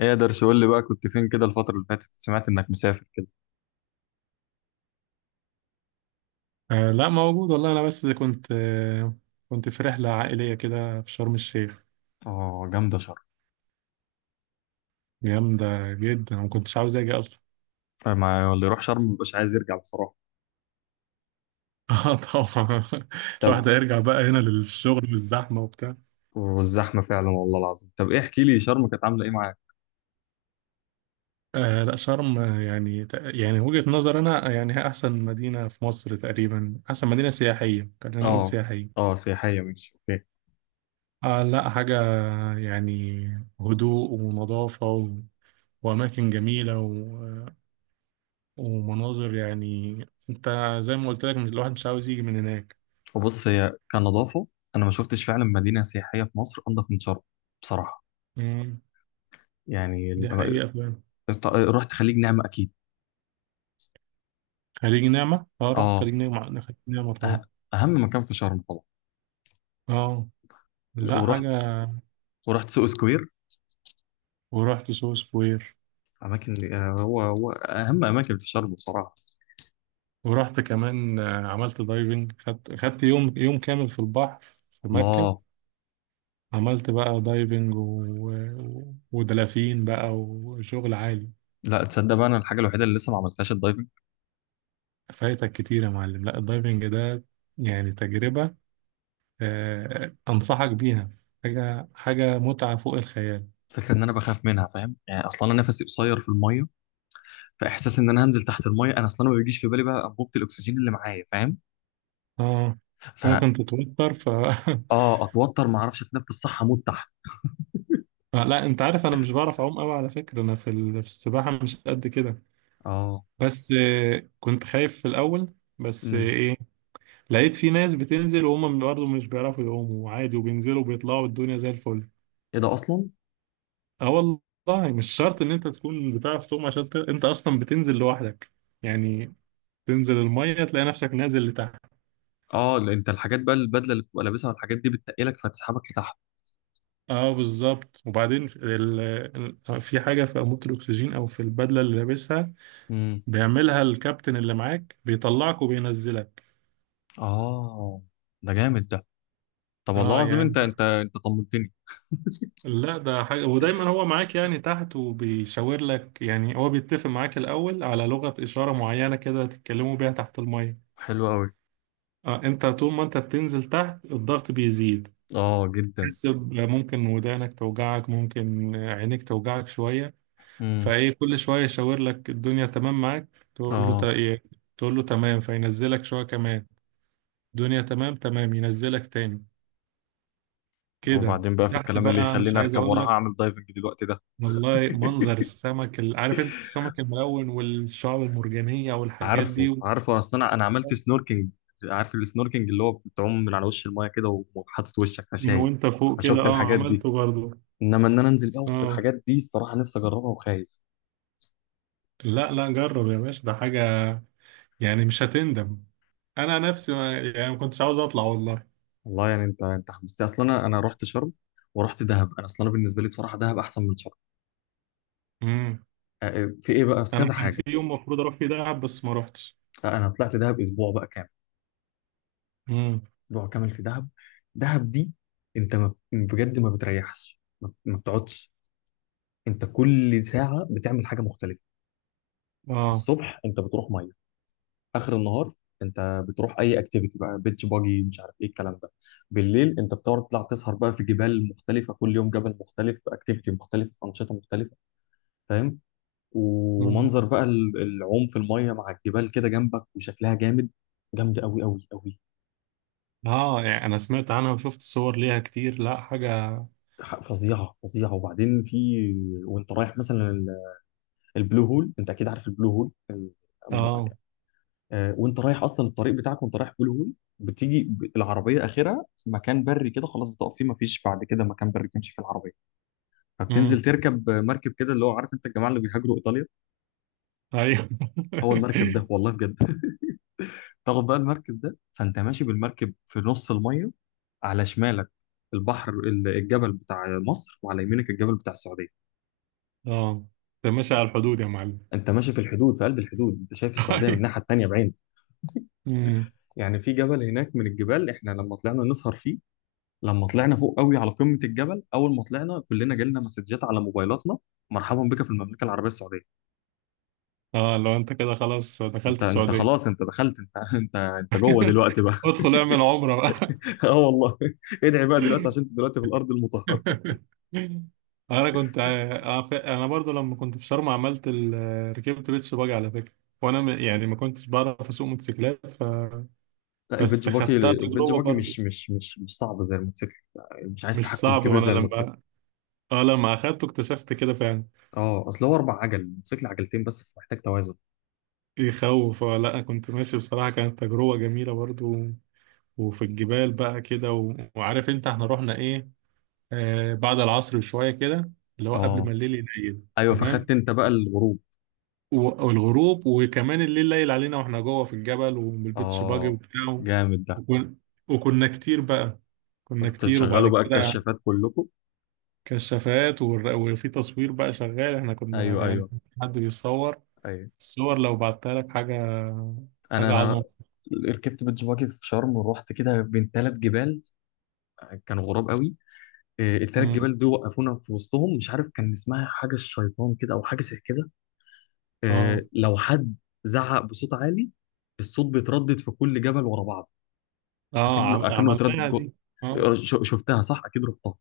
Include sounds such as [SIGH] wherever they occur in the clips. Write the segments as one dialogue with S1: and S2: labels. S1: ايه درش، قول لي بقى، كنت فين كده الفترة اللي فاتت؟ سمعت انك مسافر كده.
S2: لا موجود والله، انا بس كنت في رحله عائليه كده في شرم الشيخ.
S1: اه، جامدة شرم.
S2: جامده جدا، ما كنتش عاوز اجي اصلا.
S1: ما اللي يروح شرم مبقاش عايز يرجع بصراحة.
S2: [LAUGHS] اه، طبعا
S1: طب.
S2: الواحد هيرجع بقى هنا للشغل والزحمه وبتاع.
S1: والزحمة فعلا، والله العظيم. طب ايه، احكي لي شرم كانت عاملة ايه معاك؟
S2: لا، شرم يعني وجهه نظر انا، يعني هي احسن مدينه في مصر تقريبا، احسن مدينه سياحيه، خلينا نقول
S1: اه.
S2: سياحيه.
S1: اه، سياحية، ماشي، اوكي.
S2: لا حاجه، يعني هدوء ونظافه واماكن جميله ومناظر يعني. انت زي ما قلت لك، مش الواحد مش عاوز يجي من هناك.
S1: وبص، هي كنظافة، انا ما شفتش فعلا مدينة سياحية في مصر انضف من شرم، بصراحة.
S2: مم.
S1: يعني
S2: دي
S1: ال-
S2: حقيقة فعلا.
S1: رحت خليج نعمة اكيد.
S2: خليج نعمة، اه رحت
S1: اه.
S2: خليج نعمة، أنا خليج نعمة طبعا.
S1: أه- اهم مكان في شرم طبعا.
S2: اه لا
S1: ورحت
S2: حاجة.
S1: ورحت سوق سكوير.
S2: ورحت سو سكوير.
S1: اماكن، هو اهم اماكن في شرم بصراحة.
S2: ورحت كمان، عملت دايفنج، خدت يوم كامل في البحر، في مركب.
S1: الله.
S2: عملت بقى دايفنج ودلافين بقى وشغل عالي.
S1: لا تصدق بقى، انا الحاجه الوحيده اللي لسه ما عملتهاش الدايفنج.
S2: فايتك كتير يا معلم، لا الدايفنج ده يعني تجربة، أنصحك بيها. حاجة متعة فوق الخيال.
S1: فكره ان انا بخاف منها، فاهم يعني، اصلا انا نفسي قصير في الميه. فاحساس ان انا هنزل تحت الميه، انا اصلا ما بيجيش في بالي بقى انبوبه الاكسجين اللي معايا، فاهم.
S2: اه.
S1: ف
S2: ممكن تتوتر ف [LAUGHS]
S1: اه، اتوتر، ما اعرفش اتنفس صح، اموت تحت.
S2: لا انت عارف انا مش بعرف اعوم قوي على فكرة، انا في في السباحة مش قد كده،
S1: اه.
S2: بس كنت خايف في الاول، بس
S1: امم
S2: ايه. لقيت في ناس بتنزل وهم برضه مش بيعرفوا يعوموا عادي وبينزلوا وبيطلعوا الدنيا زي الفل.
S1: ايه ده اصلا؟
S2: اه والله مش شرط ان انت تكون بتعرف تعوم عشان انت اصلا بتنزل لوحدك يعني. تنزل المية تلاقي نفسك نازل لتحت.
S1: اه، لأ، انت الحاجات بقى، البدله اللي بتبقى لابسها والحاجات دي بتتقلك فتسحبك لتحت.
S2: اه بالظبط، وبعدين في في حاجه في انبوبه الاكسجين او في البدله اللي لابسها،
S1: امم
S2: بيعملها الكابتن اللي معاك، بيطلعك وبينزلك.
S1: اه. ده جامد ده. طب والله
S2: اه
S1: العظيم، انت
S2: يعني.
S1: انت انت طمنتني.
S2: لا ده حاجه، ودايما هو معاك يعني تحت، وبيشاور لك، يعني هو بيتفق معاك الاول على لغه اشاره معينه كده تتكلموا بيها تحت الميه.
S1: حلو قوي.
S2: اه، انت طول ما انت بتنزل تحت الضغط بيزيد.
S1: اه، جدا.
S2: تحس ممكن ودانك توجعك، ممكن عينيك توجعك شويه.
S1: امم
S2: فايه كل شويه يشاور لك الدنيا تمام معاك، تقول له
S1: اه،
S2: إيه؟ تقول له تمام، فينزلك شويه كمان. الدنيا تمام، تمام ينزلك تاني كده.
S1: وبعدين بقى في
S2: وتحت
S1: الكلام اللي
S2: بقى مش
S1: يخليني
S2: عايز
S1: اركب
S2: اقول
S1: وراها
S2: لك.
S1: اعمل دايفنج دلوقتي ده.
S2: والله منظر السمك عارف انت، السمك الملون والشعاب المرجانيه والحاجات
S1: عارفه
S2: دي و-.
S1: عارفه، اصل انا عملت سنوركينج. عارف السنوركينج، اللي هو بتعوم من على وش المايه كده وحاطط وشك،
S2: من
S1: فشايف.
S2: وانت فوق كده،
S1: فشفت
S2: اه
S1: الحاجات دي.
S2: عملته برضه.
S1: انما ان انا انزل بقى وسط
S2: اه
S1: الحاجات دي، الصراحه نفسي اجربها، وخايف.
S2: لا لا، جرب يا باشا، ده حاجه يعني مش هتندم. انا نفسي ما يعني ما كنتش عاوز اطلع والله.
S1: والله يعني، انت حمستني. اصلا انا رحت شرم، ورحت دهب. انا اصلا بالنسبه لي بصراحه، دهب احسن من شرم.
S2: امم.
S1: في ايه بقى، في
S2: انا
S1: كذا
S2: كان في
S1: حاجه.
S2: يوم المفروض اروح فيه دهب بس ما روحتش.
S1: انا طلعت دهب اسبوع بقى كامل. اسبوع كامل في دهب. دهب دي، انت ما بجد ما بتريحش، ما بتقعدش. انت كل ساعه بتعمل حاجه مختلفه.
S2: اه.
S1: الصبح انت بتروح ميه. اخر النهار انت بتروح اي اكتيفيتي بقى، بيتش باجي، مش عارف ايه الكلام ده. بالليل انت بتقعد تطلع تسهر بقى في جبال مختلفه، كل يوم جبل مختلف، اكتيفيتي مختلف، انشطه مختلفه. فاهم.
S2: مم.
S1: ومنظر بقى العوم في الميه مع الجبال كده جنبك، وشكلها جامد. جامد قوي قوي قوي.
S2: اه يعني انا سمعت عنها وشفت صور ليها كتير، لا حاجة.
S1: فظيعه فظيعه. وبعدين في، وانت رايح مثلا البلو هول. انت اكيد عارف البلو هول.
S2: اه.
S1: وانت رايح اصلا الطريق بتاعك وانت رايح بلو هول، بتيجي العربيه اخرها مكان بري كده، خلاص، بتقف فيه، مفيش بعد كده مكان بري تمشي فيه العربيه. فبتنزل
S2: امم.
S1: تركب مركب كده، اللي هو عارف انت الجماعه اللي بيهاجروا ايطاليا.
S2: ايوه.
S1: هو المركب ده، والله
S2: [LAUGHS]
S1: بجد. [LAUGHS] تاخد بقى المركب ده، فانت ماشي بالمركب في نص الميه، على شمالك البحر الجبل بتاع مصر، وعلى يمينك الجبل بتاع السعوديه.
S2: اه. ده ماشي على الحدود يا معلم.
S1: انت ماشي في الحدود، في قلب الحدود، انت شايف
S2: [LAUGHS]
S1: السعوديه من
S2: ايوه.
S1: الناحيه التانيه بعين.
S2: امم.
S1: يعني في جبل هناك من الجبال احنا لما طلعنا نسهر فيه، لما طلعنا فوق قوي على قمه الجبل، اول ما طلعنا كلنا جالنا مسجات على موبايلاتنا: مرحبا بك في المملكه العربيه السعوديه.
S2: اه، لو انت كده خلاص دخلت
S1: انت
S2: السعودية.
S1: خلاص،
S2: [LAUGHS]
S1: انت دخلت، انت جوه دلوقتي بقى.
S2: ادخل اعمل عمرة بقى.
S1: [LAUGHS] اه والله. ادعي بقى دلوقتي عشان انت دلوقتي في الارض المطهره.
S2: [LAUGHS] انا كنت انا برضو لما كنت في شرم عملت ركبت بيتش باجي على فكرة، وانا يعني ما كنتش بعرف اسوق موتوسيكلات ف.
S1: لا، البيتش
S2: بس
S1: باجي،
S2: خدتها تجربة برضو.
S1: مش صعب زي الموتوسيكل. مش عايز
S2: مش
S1: تحكم
S2: صعب.
S1: كبير، زي صعب
S2: وانا
S1: زي الموتوسيكل.
S2: لما، اه لما اخدته اكتشفت كده فعلا.
S1: اه، اصل هو اربع عجل، الموتوسيكل عجلتين بس، فمحتاج توازن.
S2: يخوف. اه لا، كنت ماشي بصراحة، كانت تجربة جميلة برضو. وفي الجبال بقى كده وعارف انت احنا رحنا ايه، آه بعد العصر بشوية كده، اللي هو قبل ما
S1: اه،
S2: الليل يليل.
S1: ايوه، فخدت
S2: تمام.
S1: انت بقى الغروب.
S2: والغروب، وكمان الليل ليل علينا واحنا جوه في الجبل وبالبيتش باجي
S1: اه،
S2: وبتاعه.
S1: جامد ده.
S2: وكن... وكنا كتير بقى كنا كتير وبعد
S1: بتشغلوا بقى
S2: كده.
S1: الكشافات كلكم؟
S2: كشافات وفي تصوير بقى شغال، احنا كنا
S1: ايوه،
S2: يعني
S1: ايوه،
S2: كان في حد بيصور.
S1: ايوه.
S2: الصور لو بعتها لك حاجة،
S1: انا
S2: حاجة
S1: انا
S2: عظمة.
S1: ركبت بيتش باجي في شرم، ورحت كده بين ثلاث جبال. كانوا غراب قوي. التلات
S2: مم.
S1: جبال دول وقفونا في وسطهم، مش عارف كان اسمها حاجه الشيطان كده او حاجه زي كده.
S2: اه.
S1: لو حد زعق بصوت عالي، الصوت بيتردد في كل جبل ورا بعض،
S2: اه
S1: اكنه اكنه بيتردد
S2: عملناها
S1: جوه.
S2: دي. اه
S1: شفتها صح اكيد، رحتها.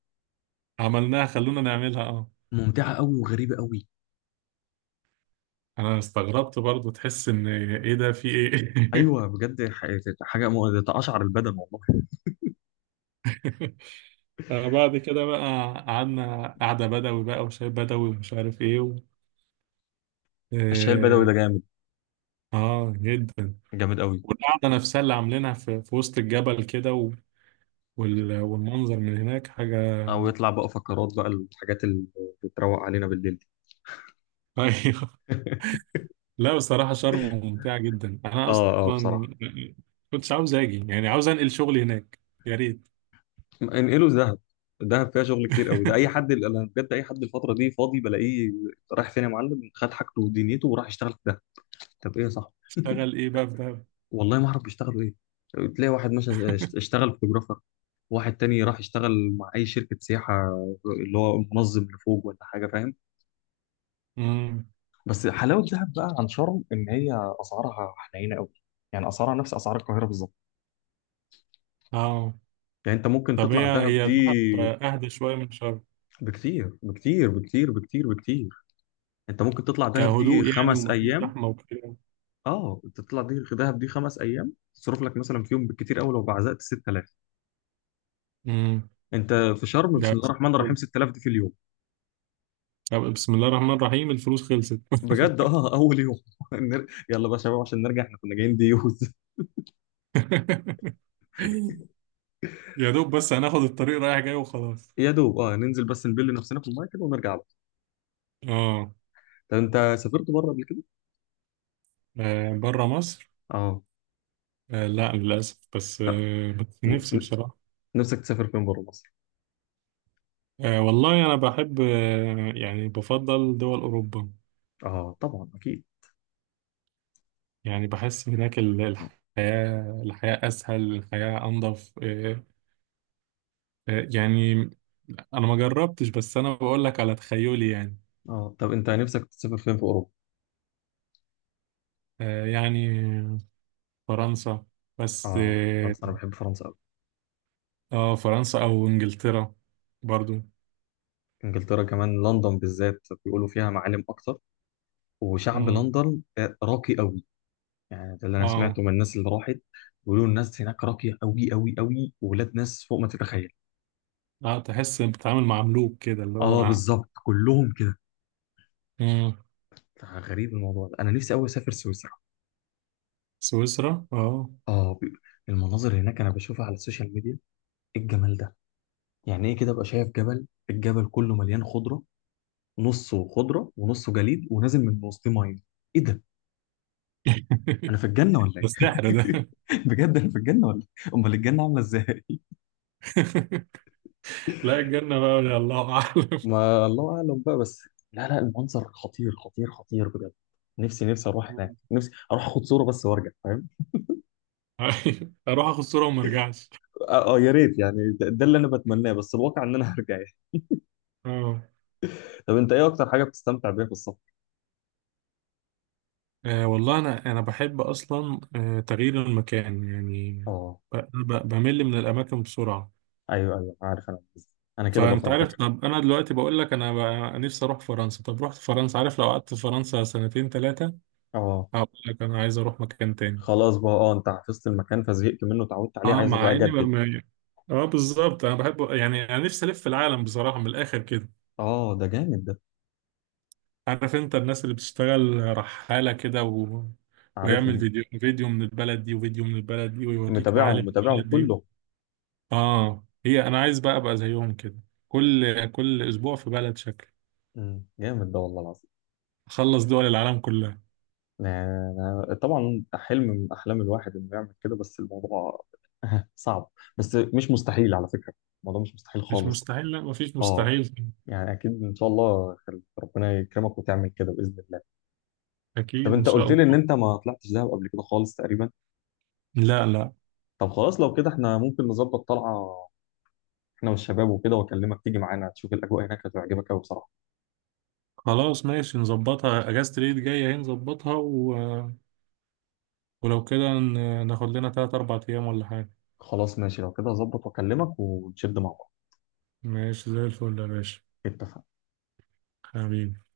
S2: عملناها، خلونا نعملها اه.
S1: ممتعه قوي وغريبه قوي.
S2: انا استغربت برضو، تحس ان ايه ده، في ايه.
S1: ايوه بجد، حاجه تقشعر البدن والله.
S2: [LAUGHS] بعد كده بقى قعدنا قعدة بدوي بقى وشاي بدوي ومش عارف ايه و...
S1: الشاي البدوي
S2: اه.
S1: ده جامد.
S2: آه، جدا.
S1: جامد قوي.
S2: والقعدة نفسها اللي عاملينها في, في وسط الجبل كده و... والمنظر من هناك حاجة.
S1: او يطلع بقى فقرات بقى، الحاجات اللي بتروق علينا بالليل دي.
S2: [LAUGHS] ايوه.
S1: [LAUGHS]
S2: لا بصراحة شرم ممتعة جدا. انا
S1: اه، اه بصراحه.
S2: اصلا كنتش عاوز اجي، يعني عاوز انقل شغلي هناك. يا ريت.
S1: انقله دهب. دهب فيها شغل كتير قوي، ده اي
S2: [LAUGHS]
S1: حد، انا بجد اي حد الفتره دي فاضي بلاقيه رايح فين يا معلم، خد حاجته ودنيته وراح يشتغل في دهب. طب ايه يا صاحبي،
S2: اشتغل ايه بقى في دهب.
S1: والله ما اعرف بيشتغلوا ايه. تلاقي واحد مثلا اشتغل فوتوغرافر، واحد تاني راح يشتغل مع اي شركه سياحه، اللي هو منظم لفوق ولا حاجه، فاهم.
S2: امم.
S1: بس حلاوه دهب بقى عن شرم ان هي اسعارها حنينه قوي. يعني اسعارها نفس اسعار القاهره بالظبط.
S2: اه.
S1: يعني انت ممكن
S2: طب
S1: تطلع
S2: هي،
S1: دهب
S2: هي
S1: دي،
S2: دهب اهدى شويه من شرم؟
S1: بكتير بكتير بكتير بكتير بكتير. انت ممكن تطلع دهب دي
S2: كهدوء يعني،
S1: خمس
S2: ومفيش
S1: ايام.
S2: زحمه وكده.
S1: اه، انت تطلع دي دهب دي خمس ايام، تصرف لك مثلا في يوم بالكتير قوي لو بعزقت 6000.
S2: امم.
S1: انت في شرم،
S2: ده
S1: بسم الله
S2: بس
S1: الرحمن الرحيم،
S2: فل.
S1: 6000 دي في اليوم.
S2: طب بسم الله الرحمن الرحيم الفلوس خلصت.
S1: بجد، اه اول يوم. [LAUGHS] يلا بقى يا شباب عشان نرجع، احنا كنا جايين ديوز. [LAUGHS]
S2: [LAUGHS] يا دوب بس هناخد الطريق رايح جاي وخلاص.
S1: يا دوب، اه، ننزل بس نبل نفسنا في المايه كده ونرجع بقى.
S2: اه.
S1: طب انت سافرت بره قبل كده؟
S2: بره مصر؟
S1: اه.
S2: لا للاسف، بس بس
S1: ن-
S2: نفسي
S1: ن-
S2: بصراحه.
S1: نفسك تسافر فين بره مصر؟
S2: والله انا بحب، يعني بفضل دول اوروبا.
S1: اه طبعا اكيد.
S2: يعني بحس هناك الحياه، الحياه اسهل، الحياه انظف. يعني. انا ما جربتش، بس انا بقول لك على تخيلي يعني.
S1: اه، طب انت نفسك تسافر فين في اوروبا؟
S2: يعني فرنسا، بس
S1: اه،
S2: اه.
S1: فرنسا، انا بحب فرنسا قوي.
S2: فرنسا او انجلترا برضو.
S1: انجلترا كمان، لندن بالذات بيقولوا فيها معالم اكتر، وشعب
S2: مم.
S1: لندن، راقي قوي. يعني ده اللي انا
S2: اه.
S1: سمعته من الناس اللي راحت، بيقولوا الناس هناك راقيه قوي قوي قوي، وولاد ناس فوق ما تتخيل.
S2: اه، تحس بتتعامل مع ملوك كده اللي
S1: اه
S2: هو.
S1: بالظبط، كلهم كده.
S2: مم.
S1: غريب الموضوع ده، انا نفسي قوي اسافر سويسرا.
S2: سويسرا اه.
S1: اه. المناظر هناك انا بشوفها على السوشيال ميديا، ايه الجمال ده؟ يعني ايه كده، ابقى شايف جبل، الجبل كله مليان خضره، نصه خضره ونصه جليد ونازل من وسط ميه. ايه ده،
S2: [LAUGHS]
S1: انا في الجنه ولا
S2: ده سحر
S1: ايه؟
S2: ده.
S1: [LAUGHS] بجد انا في الجنه ولا إيه؟ امال الجنه عامله ازاي؟
S2: [LAUGHS] لا، الجنة بقى يا الله اعلم.
S1: ما الله اعلم بقى بس، لا لا، المنظر خطير خطير خطير بجد. نفسي نفسي اروح هناك، نفسي اروح اخد صوره بس وارجع، فاهم.
S2: [LAUGHS] اروح اخد صورة وما ارجعش.
S1: يا ريت يعني. ده، اللي انا بتمناه، بس الواقع ان انا هرجع يعني.
S2: اه.
S1: [LAUGHS] طب انت ايه اكتر حاجه بتستمتع بيها في السفر؟
S2: والله أنا بحب أصلا، تغيير المكان يعني.
S1: اه،
S2: بمل من الأماكن بسرعة.
S1: ايوه ايوه، عارف انا قصدي. انا كده برضه
S2: فأنت
S1: على
S2: عارف،
S1: فكره.
S2: طب أنا دلوقتي بقول لك أنا نفسي أروح فرنسا، طب رحت فرنسا، عارف لو قعدت في فرنسا سنتين ثلاثة
S1: اه،
S2: هقول لك أنا عايز أروح مكان تاني.
S1: خلاص بقى، اه انت حفظت المكان فزهقت منه، اتعودت عليه،
S2: أه
S1: عايز
S2: مع
S1: ابقى
S2: إني ما
S1: اجدد.
S2: ما- أه بالظبط، أنا بحب يعني، أنا نفسي ألف في العالم بصراحة من الآخر كده.
S1: اه، ده جامد ده.
S2: عارف أنت الناس اللي بتشتغل رحالة كده ويعمل
S1: عارفهم.
S2: فيديو من البلد دي وفيديو من البلد دي ويوريك
S1: متابعهم
S2: معالم
S1: متابعهم
S2: البلد دي.
S1: كله.
S2: اه، هي انا عايز بقى ابقى زيهم كده. كل اسبوع في بلد شكل.
S1: مم، جامد ده والله العظيم.
S2: اخلص دول العالم كلها.
S1: طبعا، حلم من احلام الواحد انه يعمل كده، بس الموضوع، [LAUGHS] صعب. بس مش مستحيل على فكره. الموضوع مش مستحيل
S2: مش
S1: خالص.
S2: مستحيل، لا مفيش
S1: اه
S2: مستحيل.
S1: يعني، اكيد ان شاء الله، ربنا يكرمك وتعمل كده باذن الله. طب
S2: اكيد ان
S1: انت
S2: شاء
S1: قلت لي ان
S2: الله.
S1: انت ما طلعتش دهب قبل كده خالص تقريبا.
S2: لا لا.
S1: طب خلاص، لو كده احنا ممكن نظبط طلعه، احنا والشباب وكده، واكلمك تيجي معانا تشوف الاجواء هناك، هتعجبك قوي بصراحه.
S2: خلاص ماشي نظبطها، اجازة العيد جاية اهي نظبطها و... ولو كده ناخد لنا 3 4 ايام ولا حاجة.
S1: خلاص ماشي، لو كده هظبط واكلمك، ونشد مع بعض.
S2: ماشي زي الفل يا باشا.
S1: اتفقنا.
S2: حبيبي.